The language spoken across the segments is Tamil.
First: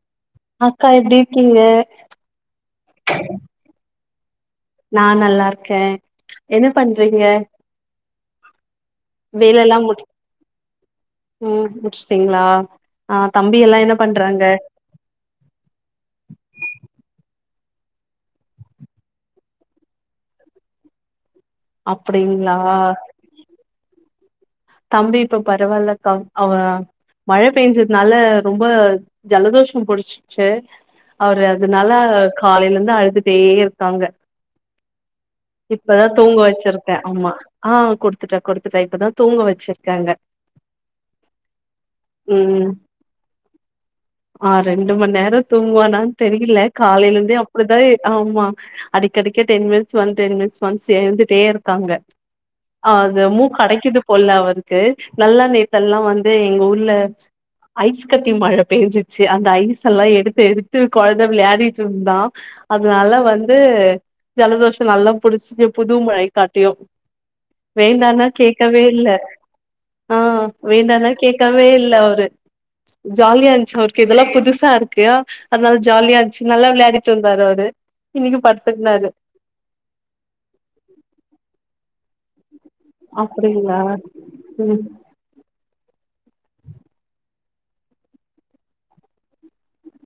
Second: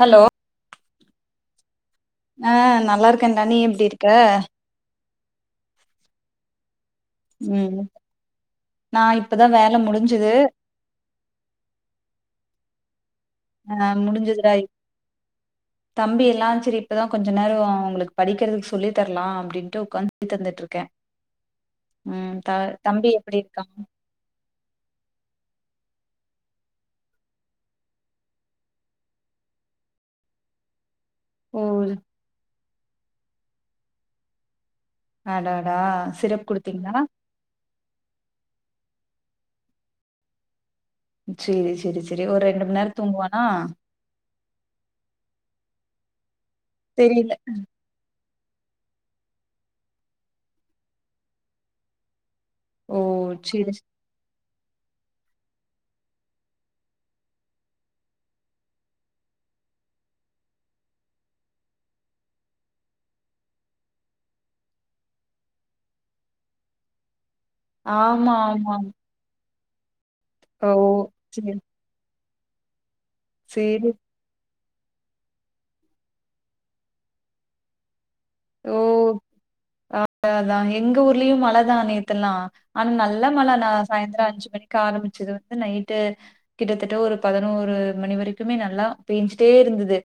ஹலோ அக்கா எப்டி இருக்கிங்க ஆஹ் நல்லா இருக்கேன்டா நீ எப்டி இருக் க்க நா நல்லா இருக்கேன் என்ன பண்றீங்க ம் நா இப்பதா வேலை எல்லா வேல முடி முடிஞ்சுது ம் முடிச்சிட்டீங்களா ஆ முடிஞ்சதுடா இப் தம்பி எல்லா செரி இப்பதா கொஞ்ச நேரம் உங்களுக்கு படிக்கிறதுக்கு சொல்லி தரலா அப்டின்ட்டு உக்காந்து சொல்லி தந்துட்டு இருக்கேன் ம் த அப்டிங்களா தம்பி எப்டி இருக்கான் தம்பி இப்ப பரவால்லகா அவன் மழ பெய்ஞ்சதுனால ரொம்ப ஜலதோஷம் புடிச்சிச்சு அவரு ஓ அதனால காலையிலந் ன்னோ அழுதுட்டே இருக்காங்க அடாடா இப்பதா தூங்க சிரப் குடுத்தீங்களா வச்சிருக்கேன் ஆமா ஆ கொடுத்துட்டேன் கொடுத்துட்டேன் இப்பதா தூங்க வச் ச்சிருக்காங்க சேரி சேரி சேரி ஒரு ரெண்டு ம் மண் நேரோ தூங்குவானா ஆ ரெண்டு மணி நேரோ தூங்குவானா இல்ல காலைல தெரில இருந்தே அப்டிதா ஏ ஆமா அடிக்கடிக்க ten minutes one ten minutes once எழுந்துட்டே இருக்காங்க அ ஓ அது மூக் சேரி அடைக்குது போல அவ இருக்கு நல்லா நேத்தெல்லா வந்து எங்க ஊர்ல ஐஸ் கட்டி மழ பெஞ்சிச்சு அந்த ஐஸ் எல்லா எடுத்து எடுத்து கொழந்த விளையாடிட்டு இருந்தான் அதனால வந்து ஜலதோஷம் நல்லா புடிச்சு புது மழை காட்டியும் வேண்டானா ஆமா ஆமா கேக்கவே இல்ல ஆ ஓ வேண்டானா சேரி கேக்கவே இல்ல அவரு ஜாலியாருந்துச்சு சேரி அவுருக்கு இதெல்லா புதுஸ் தா இருக்கு அதனால ஜாலியா இருந்துச்சு நல்லா விளையாடிட்டு இருந்தாரு அவுரு ஓ அதாதா எங்க ஊர்லயு மழதா நேத்தெல்லா ஆனா நல்ல மழ நா அப்டிங்களா சாய்ந்தரோ அஞ்சு மணிக்கு ம் ஆரம்பிச்சது வந்து நைட்டு கிட்டத்தட்ட ஒரு பதினோரு மணி வரைக்குமே நல்லா பேஞ்சிட்டே இருந்துது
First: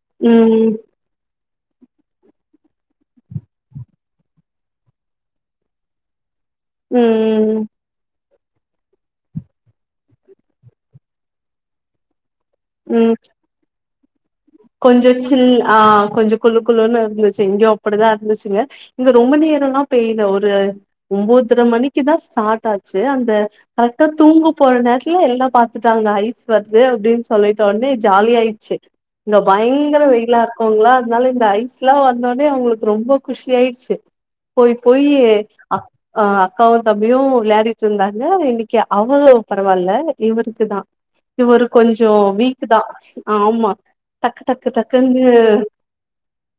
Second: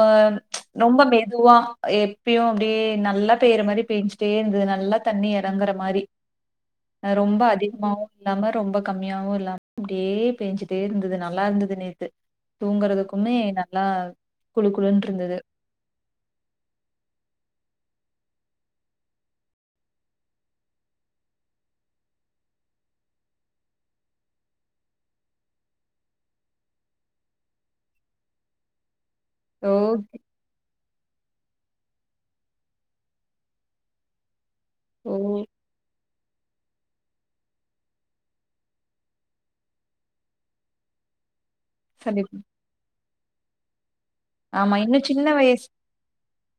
அ ம் ரொம்ப மெத் அதுவா எப்பியு அப்டியே நல்லா பெய்ற மாரி பேஞ்சுட்டே இருந்துது நல்லா தண்ணி எறங்குற மாரி அ ரொம்ப ம் அதிகமாவும் இல்லாம ரொம்ப கம்மியாவும் இல்லாம அப்டியே பேஞ்சுட்டே இருந்துது நல்லா இருந்துது நேத்து ம் தூங்கறதுக்குமே நா நா கொஞ்சோ சில் அ கொஞ்சோ குழு குழுன்னு இருந்துச்சு செஞ்சோ அப்டிதா இருந்துச்சுங்க இங்க ரொம்ப நேரோல்லா பெய்ல ஒரு ஒம்பொதர மணிக்குதா ஸ்டார்ட்டாச்சு அந்த கரெக்டா தூங்க போற நேரத்துல எல்லா பாத்துட்டாங்க ஐஸ் வருது அப்டின்னு சொல்லிட்டொன்னே ஜாலியா ஆயிடுச்சு இங்க பயங்கர ஓகே. வெயிலாருக்குங்ளா அத அதனால இந்த ஐஸ்லா வந்தோன அவுங்களுக்கு ரொம்ப குஷியாயிடுச்சு போய் போயி ஓ! அக் அ அக்காவு தம்பியு விளையாடிட்டு இருந்தாங்க இன்னிக்கி அவுங்களோ பரவால்ல இவுருக்கு தா இவுரு கொஞ்சோ சரி. வீக்குதா ஆமா டக்கு டக்கு ஆமா இன்னு சின்ன டக்குன்னு வயசு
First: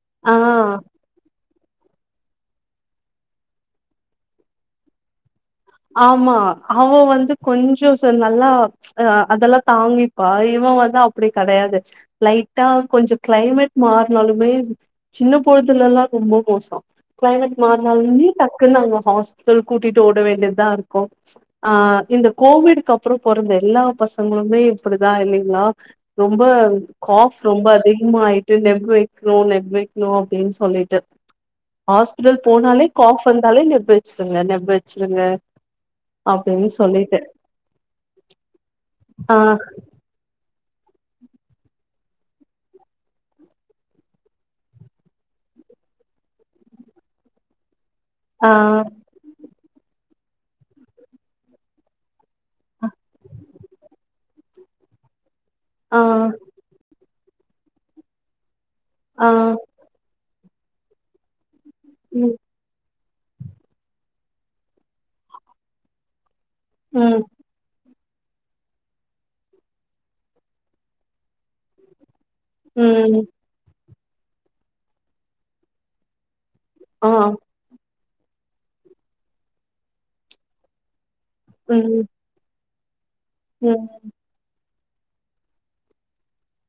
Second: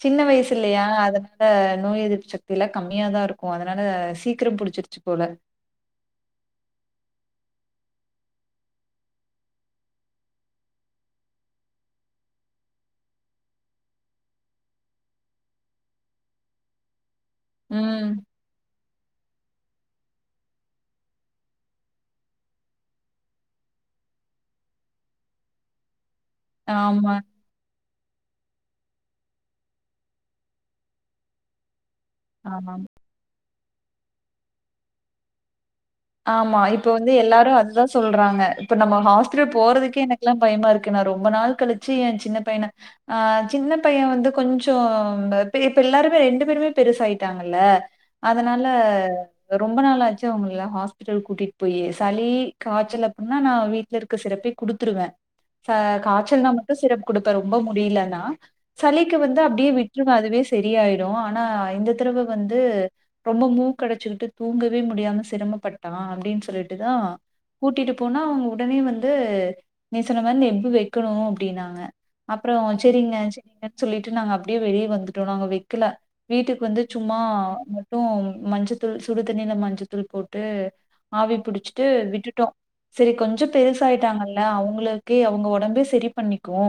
சின்ன ஆ வயசிலயா அதனால நோய் எதிர்ப்பு சக் இதெல்லா கம்மியாதா இருக்கு அதனால சீக்கிரம் புடிச்சிருச்சுப் போல ஆமா அவன் வந்து கொஞ்சோ ச நல்லா அ அதெல்லா தாங்கிப்பா இவன் வந்து அப்டி கடையாது லைட்டா கொஞ்சோ கிளைமேட் மாறுனாலுமே சின்ன பொளுதலெல்லா ரொம்ப மோசோ க்ளைமேட் ம். மாறனாலுமே டக்குன்னு அவ ஹாஸ்பிட்டல் கூட்டிட்டு ஓட வேண்டியது தா இருக்கு அ இந்த கோவிட்டுக்கு அப்புறோ புறந்த எல்லா பசங்களுமே இப்புடிதா இல்லிங்ளா ரொம்ப ஆமா, காஃப் ரொம்ப அதிக் சும்மா ஆயிட்டு நெக் வைக்கணு நெக் வைக்கணு அப்டின்னு சொல்லிட்டு ஆஸ்பிட்டல் ஆமா. போனாலே காஃப் வந்தாலே நெக் வெடிச்சிடுங்க நெப் வெச்சிடுங்க ஆமா இப்ப வந்து எல்லாரு அதுதா சொல்றாங்க இப்ப நம்ம ஆ ஹாஸ்பிட்டல் போறதுக்கே எனக்கெல்லா பயமாருக்கு க்கு நா ரொம்ப நாள் கழிச்சு என் சின்ன பையன அ சின்ன பைய வந்து கொஞ்சோ பே எல்லாருமே ரெண்டு பேருமே பெருசாயிட்டாங்கல்ல ஆ அதனால ரொம்ப நாளாச்சு தூங்கலையா ஹாஸ் பிட்டல் கூட்டிட்டு போயி சளி காச்சல் அப்டின்னா நா வீட்ல இருக்க சிறப்பே குடுத்துருவே ச ஆ காச்சல்னா மட்டு சிரப்பு குடுக்க ரொம்ப முடியலனா சலிக்கு ஆ வந்து அப்படியே விட்டுருவாறு வேஸ் செரியாயிடு ஆனா ரெண்டு தரவ ம் வந்து ரொம்ப மூக்கடச்சுகிட்டு தூங்கவே முடியாம சிரம பட் டா அப்டின் சொல்லிட்டுதா ம் கூட்டிட் போனா அவுங்க உடனே வந்து நேத்து சொன்ன மாரி நிப்பு வெக்கணு அப்படின்னாங்க அப்புறோ செரிங்க ம் செரிங்க சொல்லிட்டு நாங்க அப்படியே வெளியே வந்துட்டோகில நாங்க வெக்கில வீட்டுக்கு வந்து ஆ சும்மா ைஆ [unintelligible] மஞ்சத்தூள் சுடு தண்ணில மஞ்சத்தூள் போட்டு ஆவி புடுச்சிட்டு ம் விட்டுட்டோ சேரி கொஞ்சோ ம் பெருசாயிட்டாங்கல்ல அவுங்ளு கே அவுங்க ஒடம்பே செரி பண்ணிக்கு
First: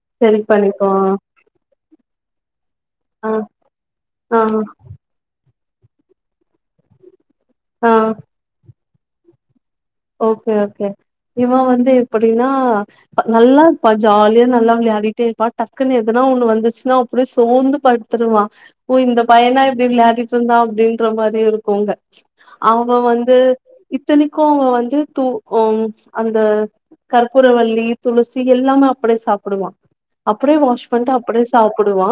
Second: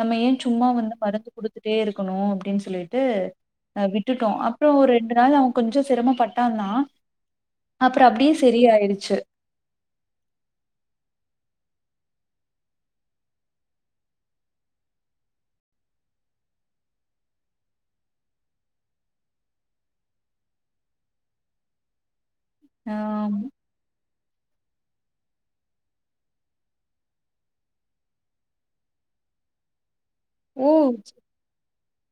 நம்ம ஏ சரி சும்மா பண்ணிக்கோ வந்து மருந்து குடுத்துட்டே இருக்கணு அப்டின்னு சொல்லிட் டு ஆ விட்டுட்டோ ஆ அப்பறோ ஒரு ரெண்டு நாள் அவெ கொஞ்சோ சிரமம்பட்டா தா ஆ அப்றோ அப்டியே செரியாயிடுச்சு ஓகே ஓகே இவ வந்து எப்படின்னா நல்லா இருப்பா ஜாலியா நல்லா விளையாடிட்டே இருப்பா டக்குன்னு எதுனா ஒண்ணு வந்துச்சுன்னா அப்டியே சோந்து படுத்துருவா ஓ இந்த பையனா இப்டி விளாடிட்டு இருந்தா அப்டின்ற மாரி இருக்குங்க ஆ அவெ வந்து இத்தனைக்கு அவங்க வந் இது தூ ம் அந்த கற்பூரவல்லி துளசி எல்லாமே அப்டியே சாப்டுவா அப்டியே ஓ வாஷ் பண்ணிட்டு அப்டியே சாப்டுவா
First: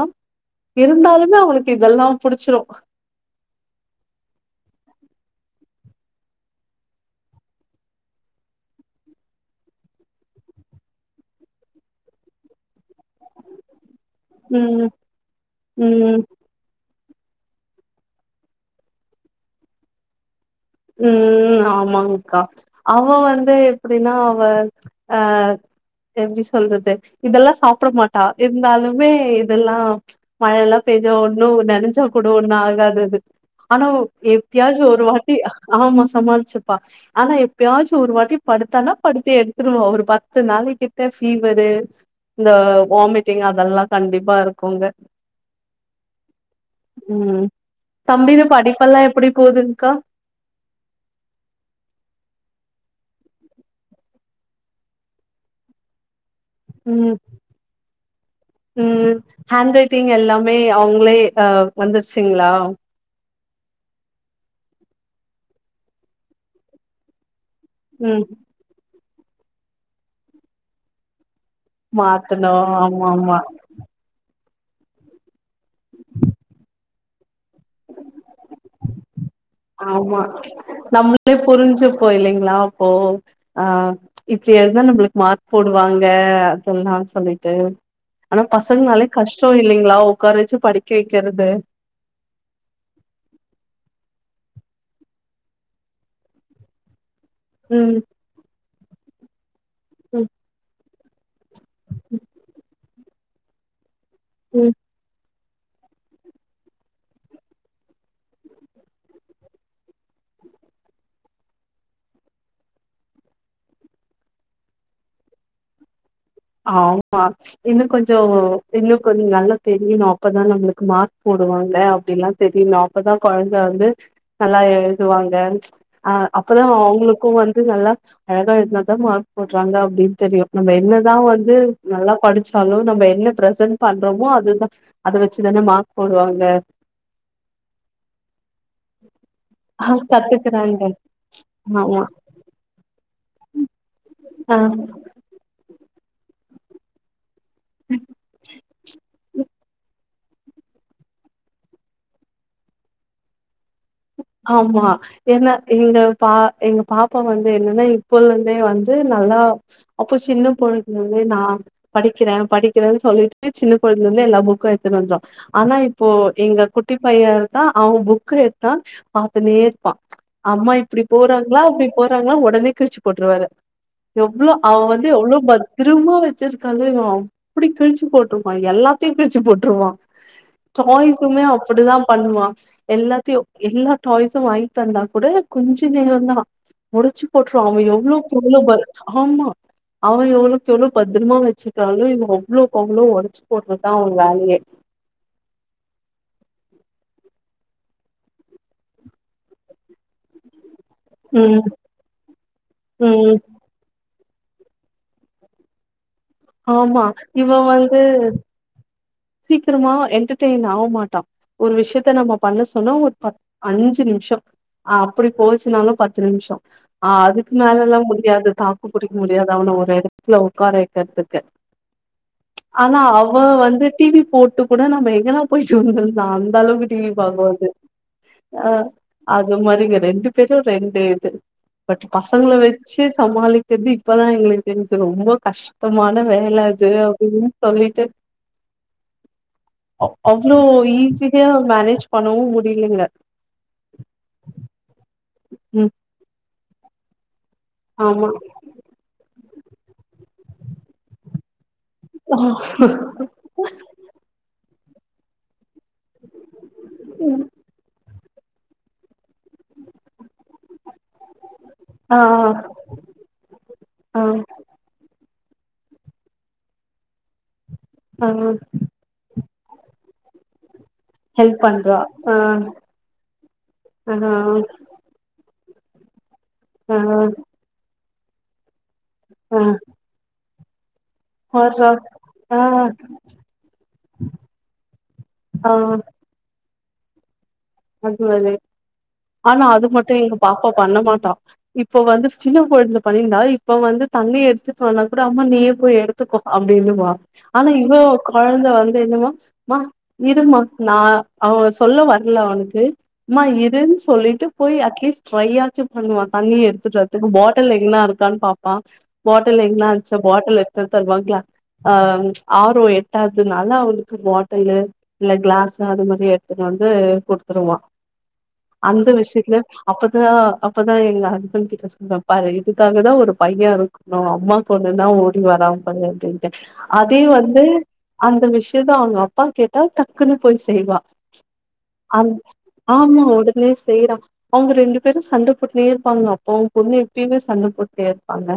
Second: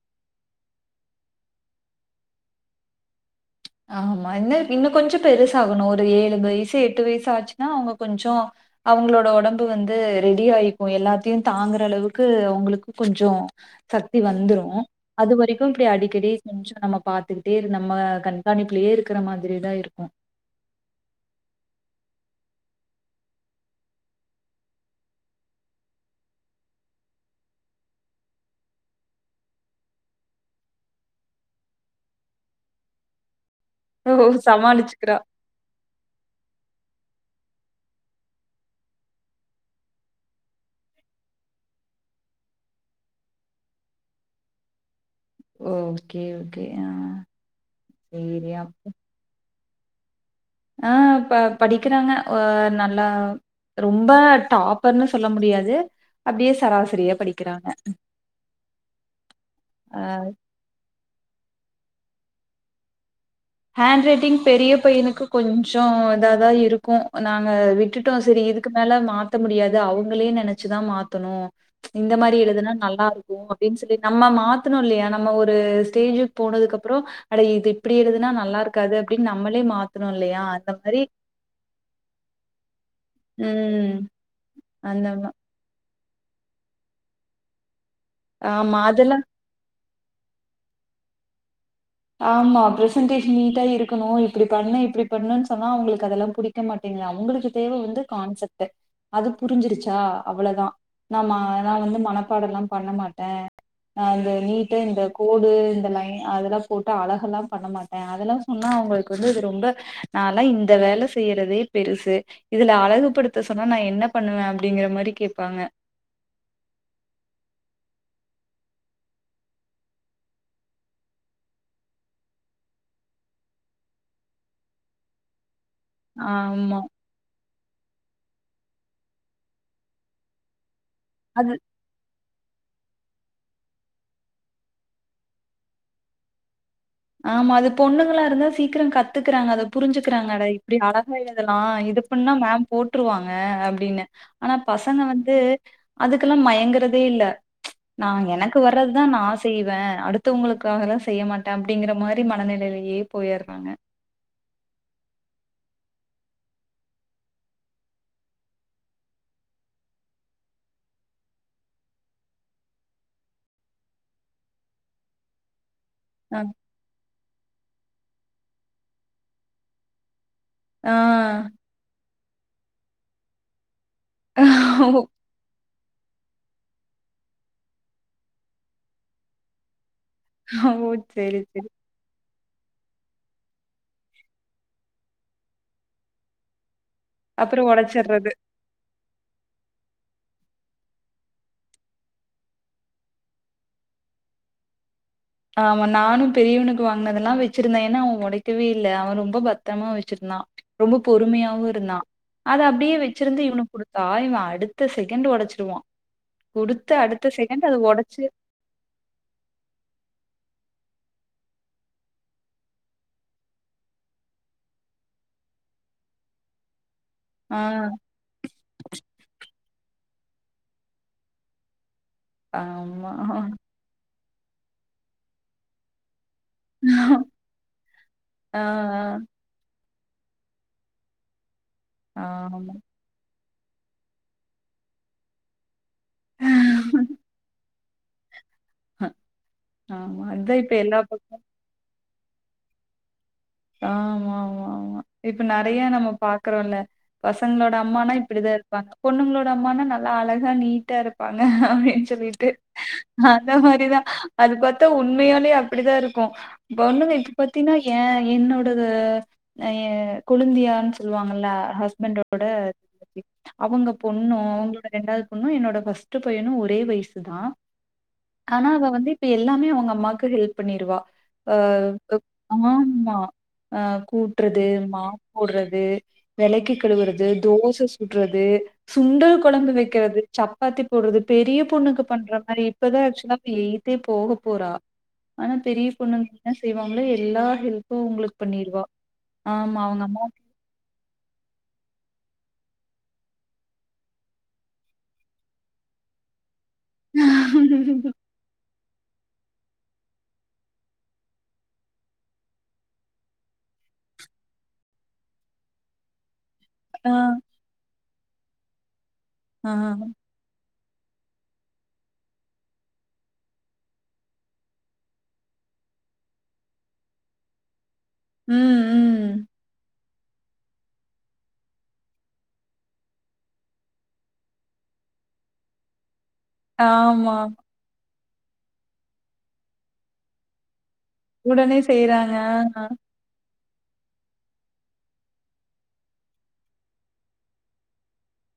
இருந்தாலுமே அவனுக்கு இதெல்லா புடிச்சுரு ஆமா இன்னு இன்னு கொஞ்சோ பெருசாகணு ஒரு ஏழு வயசு எட்டு வயசு ஆச்சுன்னா அவுங்க கொஞ்சோ அவுங்ளோட ஒடம்பு வந்து ரெடி ஆயிக்கு எல்லாத்தையு தாங்கற அளவுக்கு அவுங்களுக் கொஞ்சோ சத்தி வந்துரு ம் அது வரைக்கு இப்டி ம் அடிக்கடி கொஞ்சோ நம்ம பாத்துக்கிட்டே இரு நம்ம கண் கண்காணிப்லயே இருக்கற மாதிரி தா இருக்கு ம் ஆமாங்கா அவ வந்து எப்டின்னா அவ அ எப்டி சொல்றது இதெல்லா சாப்ட மாட்டா இருந்தாலுமே இதெல்லா ச்சு மழையெல்லா பெய்ஞ்ச ஒண்ணு நெனஞ்சா கூட ஒண்ணு ஆகாதது ஆன ஓ! எப்டியாச்சு ஒரு சமாளிச்சுக்கிறா. வாட் ஆமா சமாளிச்சுப்பா ஆனா எப்யாச்சு ஒரு வாட்டி படுத்தானா படுத்தே எடுத்துருவா ஒரு பத்து நாள் கிட்ட ஃபீவரு இந்த வாமிட்டிங் அதெல்லா கண்டிப்பா இருக்குங்க ஓகே ஓகே ஆ ம் சேரி அப் கா ஆ ப படிக்கறாங்க ஹ நல்லா ரொம்ப டாப்ர்ன்னு சொல்ல முடியாது அப்படியே சராசரியா ம் படிக்கிறாங்க. ம் ஹேண்ட் அ ரைட்டிங் எல்லாமே அவங்ளே வந்துருச்சுங்களா ஹேண்ட் ரைட்டிங் பெரிய பையனுக்கு கொஞ்சோ இத தா இருக்கு நாங்க விட்டுட்டோம் ம் சேரி இதுக்கு மேல மார்க் தா மாத்த முடியாது அவங்ளே நெனச்சுதா மாத்தணு ச்சு இந்த மாரி மாத்தணு எழுதுன்னா நல்லா ஆமா இருக்கு ஆமா அப்டின்னு சொல்லி நம்ம மார்க் மாத்தனு இல்லயா நம்ம ஒரு ஸ்டேஜு போனதுக்குகப்பறோ அட இது இப்டி எழுத னா நல்லா இருக்காது அப்டி ஆமா ச்சு நம்மளே புரிஞ்சுப்போ இல்லைங்களா அப்போ ஆஹ் ம் இப்படி எழுதா அந்த நம்மளுக்கு மார்க் போடுவ ப்பாங்க அதல்லா சொல்லிட்டு ஆனா ஆமா பசங்கனாலே அதெல்லா கஷ்டம் இல்லைங்களா உக்கார வச்சு படிக்கி வைக்கறது ஆமா பிரசன்டேஷன் நீட்டா இருக்கணும். இப்படி பண்ணா இப்படி பண்ணு சொன்னா அவங்களுக்கு அதெல்லா புடிக்க மாட்டீங்கிறது அவங்களுக்கு தேவை ம் வந்து கான்செப்ட் அதுக் புரிஞ்சிருச்சா ம் அவ்ளோதான் நம்ம அதான் வந்து மனப்பாடம் எல்லாம் பண்ண மாட்டேன் ஆஹ் அந்த ம் நீட்டு இந்த கோடு இந்த லைன் அதெல்லா போட்டு அழகெல்லா பண்ண மாட்டேன் அதெல்லா சொன்னா அவங்களுக்கு வந்து இது ரொம்ப நாளா இந்த வேலை செய்யறதே பெருசு இதுல அழகுபடுத்த சொன்னா நான் என்ன பண்ணுவேன் அப்படிங்கிற மாரி கேட்பாங்க ஆமா இன்னும் கொஞ்சோ இன்னும் கொஞ்சோ நல்லா தெரியணும் அப்பதான் நம்மளுக்கு மார்க் போடுவாங்க அப்படியெல்லா தெரியனும் அப்பதான் குழந்த வந்து நல்லா எழுதுவாங்க அஹ் அப்பதான் ஆமா. அவங்களுக்கும் வந்து நல்லா அழகா எழுதுனா தான் மார்க் போடுவாங்க அப்படின்னு தெரியும் நம்ம என்ன நான் வந்து நல்லா படிச்சு ஹலோ நம்ம என்ன ப்ரசன்ட் பண்றோமோ அதுதான் அதை வச்சுதானே மார்க் போடுவாங்க ஆமா அது பொண்ணுங்களா இருந்தா சீக்கிரம் கத்துக்கறாங்க அதை ஆ புரிஞ்சுக்கிறாங்க அட இப்படி கத்துக்குறாங்க அழகாய இதல்லா இது ஆமா பண்ணா மேம் போட்டுருவாங்க அப்படின்னு ஆனா ஆ பசங்க வந்து அதுக்கெல்லா மயங்கறதே இல்ல ச்சு நான் எனக்கு வர்றதுதான் நான் செய்வேன் அடுத்து த்து உங்களுக்காக எல்லா செய்ய மாட்டே அப் அப்படிங்கிற மாரி மனநெலயிலேயே போயிறாங்க ஆமா என்ன எங்கபா எங்க பாப்பா வந்து என்னன்னா இப்பல இருந்தே வந்து நல்லா அப்போ சின்ன பொழுதுல இருந்தே நா படிக்கிறேன் படிக்கிறேன்னு சொல்லிட்டு சின்ன பொழுதுல இருந்தே எல்லா புக்கும் எடுத்துட்டு வந்துரு ஆனாஸ இப் இப்போ ஆ எங்க குட்டி பையா இருக்கா அவுங்க புக் [unintelligible] அ பாத்துனேருப்பா அம்மா ஆ இப்டி போறாங்களா அப்டி போற ளாங்களா ஒடனே கிழிச்சு போட்ருவே அதா எவ்ளோ ஓ அவன் வந்து எவ்ளோ பத் திரும்ப வச்சிருக்கான்ல எ அப்டி கிழிச்சு போட்டுருப்பான் எல்லாத்தையு கிழிச்சு போட்டிருவான் ஓ சரி வாய்ஸுமே சரி அப்புடிதா பண்ணுவா எல்லாத்தையு எல்லா டாய்ஸும் வாங்கி தந்தா கூட கொஞ்ச நேரோந்தா முடிச்சு போட்டுருவ அப்புறம் அவன் எவ்ளோ உடைச்சிடுறது பொருள பாரு ஆமா அவ எவ்ளோக்கு எவ்ளோவு பத்திரமா வச்சுக்கிறாலோ இவன் அவ்ளோக்கு அவ்ளோ ஒடச்சு போட்றதா அவன் வேலயே ஆமா நானு பெரியவனுக்கு வாங்குனதெல்லா வச்சிருந்தே ஏன்னா அவன் ஒடக்கவே இல்ல அவன் ரொம்ப பத்தமா வச்சுருந்தா ரொம்ப ம் பொறுமையாவு இருந்தா அத அப்டியே ம் வச்சுருந்து இவனுக்கு குடுத்தா பாய் அடுத்த செகண்ட் ஒடச்சுருவா ஆமா இவ வந்து சீக்கிரமா என்டர்டெயின் ஆக மாட்டான் ஒரு விஷயத்த நம்ம பண்ண சொன்னா ஒரு பத் அஞ்சு நிமிஷோ அப்டி போச்சுனாலும் பத்து நிமிஷோ ஆ அதுக்கு ஆ மேலெல்லா முடியாது தாக்கு புடிக்க முடியாது அவன ஒரு இடத் ஸ்ல ஒக்கார வெக்குறதுக்கு ஆனா ஆமா அவ வந்து டிவி போட்டு கூட நம்ம எங்கல்லா போயி சொல்றது நா அந்த அளவுக்கு டிவி பாக்கமாட்ட ஆ அது மாரி கெ ரெண்டு பேரு ரெண்டு இது பட் ஆ பசங்கள ஆமா வச்சு சமாளிக் எப்டி இப்பதா எங்களுக்குக்கு தெரியு சொல்லுவோ ரொம்ப கஷ் இப்ப மால வேல அது அப்டின்னு சொல்லிட்டு அவ் ஆமா அதா அவ்ளோ இப்ப எல்லா பக் ஈஸியா மேனேஜ் பண்ணவும் முடியலங்க ஆ ஆமா ஆமா ஆமா இப்ப நெறையா ம் நம்ம பாத் குறோல பசங் சங்களோட அம்மான்னா ஆமா இப்படி தா இருப்பாங்க பொண்ணுங்களோ ட அம்மான்னா நல்லா அழகா நீட்டா இருப்பாங்க ன் சொல்லிட்டு அந்த மாரி தா அது பாத் தா உண்மையாலே அ ப்டி தா இருக்கும் பொண்ணுக இப்டி பாத்தீன்னா ஏ என்னோடது [unintelligible] கொளுந்தியான் சொல்வாங்கல்ல ஆ ஹஸ்பண்டோட அவங்க ஆ பொண்ணு அவங்களோட ரெண்டாவ் பொண்ணு என்னோட ஃபஸ்ட்டு பையனு ஒரே வயசு தா ஆ ஆனா அவ வந்து இப்ப எல்லாமே அவங்க அம்மாக்கு ஹெல்ப் பண்ணிருவா ஹெல்ப் பண்றா ஆஹ் அஹ் கூட்றது மாப் போட்றது விளக்கி ஆ கழுவுறது தோச சு சுட்றது சுண்டல் ஆ கொழம்பு வைக்கிறது சப் [unintelligible] சொல்றது பெரிய பார்றா பொண்ணுக்கு பண்ற ஆ மாரி இப்பதா ஆக்சுவலா அவ எய்த்தே போக போறா ஆனா ஆ பெரிய பொண்ணுங்க செய்வாங்களே எல்லா ஹெல்ப்பு உங்களுக்கு அஞ்சுவதே பண்ணிருவா ஆனா ஆமா அது அவங்க மட்டு அம்மா எங்க பாப்பா பண்ண மாட்டா இப் இப்போ வந்து சின்ன பொண்ணு பண்ணிந்தா இப்ப வந்து தண்ணி எடுத்துட்டு வானாக் கூட அம்மா நீயே போய் எடுத்துக்கோ அப்டின்னுப ஆனா இவ கொழந்த வந்து என்னமா ம்மா இருமா நா அவ சொல்ல வரல அவனுக்கு க்கு அம்மா எதுன்னு சொல்லிட்டு போய் அட்லீஸ்ட் ட்ரை ஆச்சு பண்ணுவாங்க தண்ணி எத்துட்டு ஆ வர்றதுக்கு பாட்டில் எங்கனா இருக் கண் பாப்பா பாட்டல் ஆ எங்கல்லா வெச்ச பாட்டலு தத் தருவாங்களா அஹ ஆரோ எட்டாவதுனால அவனுக்கு பாட்டலு இல்ல கிளாஸ் அது மாரி எடுத்துன்னு வந்துடு குடுத் த்ருவா ம் அந்த ம் விஷயத்துல அப்ப அதான் அப்பதான் எங்க ஹஸ்பண்ட் கிட்ட சொல்ற பாரு இதுக்காக தான் ஒரு பையன் இருக்கணும் அம்மாக்கு ஒண்ணுனா ஓடி வரா பாரு அப்பிடின்னு அதே ஆமா வந்து அந்த விஷயத்த அவங்க அப்பா கேட்டா டக்குன்னு போய் செய்வா உடனே செய்யறா அந் ஆமா உடனே செய்யறா அவங்க ரெண்டு பேரும் சண்டை போட்டுனே இருப்பாங்க அப்பாவு பொண்ணு எப்பயுமே சண்டை போட்டுடே இருப்பாங்க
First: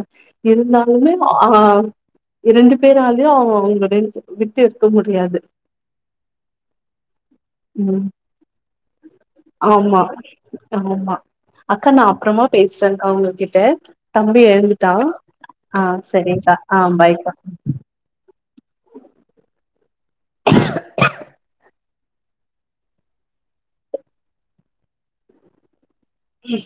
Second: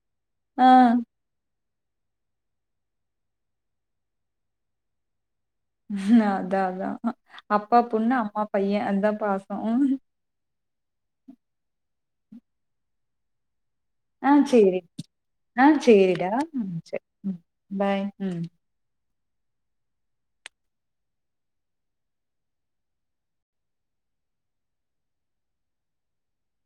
ஆ இருந்தாலுமே ஆஹா இரண்டு பேராலயு அவ அவங்களட வி விட்டு இருக்க முடியாது ஹம் அதா அதா அப்பா ம் பொண்ணா அம்மா பைய அந்த பாசோ ஆமா ஆமா அக்கா நான் அப்பறமா பேசறேகா உங்ககிட்ட ஆ தம்பி செரி எழுந்துட்டா ஆ செரிடா சரிங்க்கா ம் ஆ சரி பாய்க்கா பார் ம் [inaudible] உம்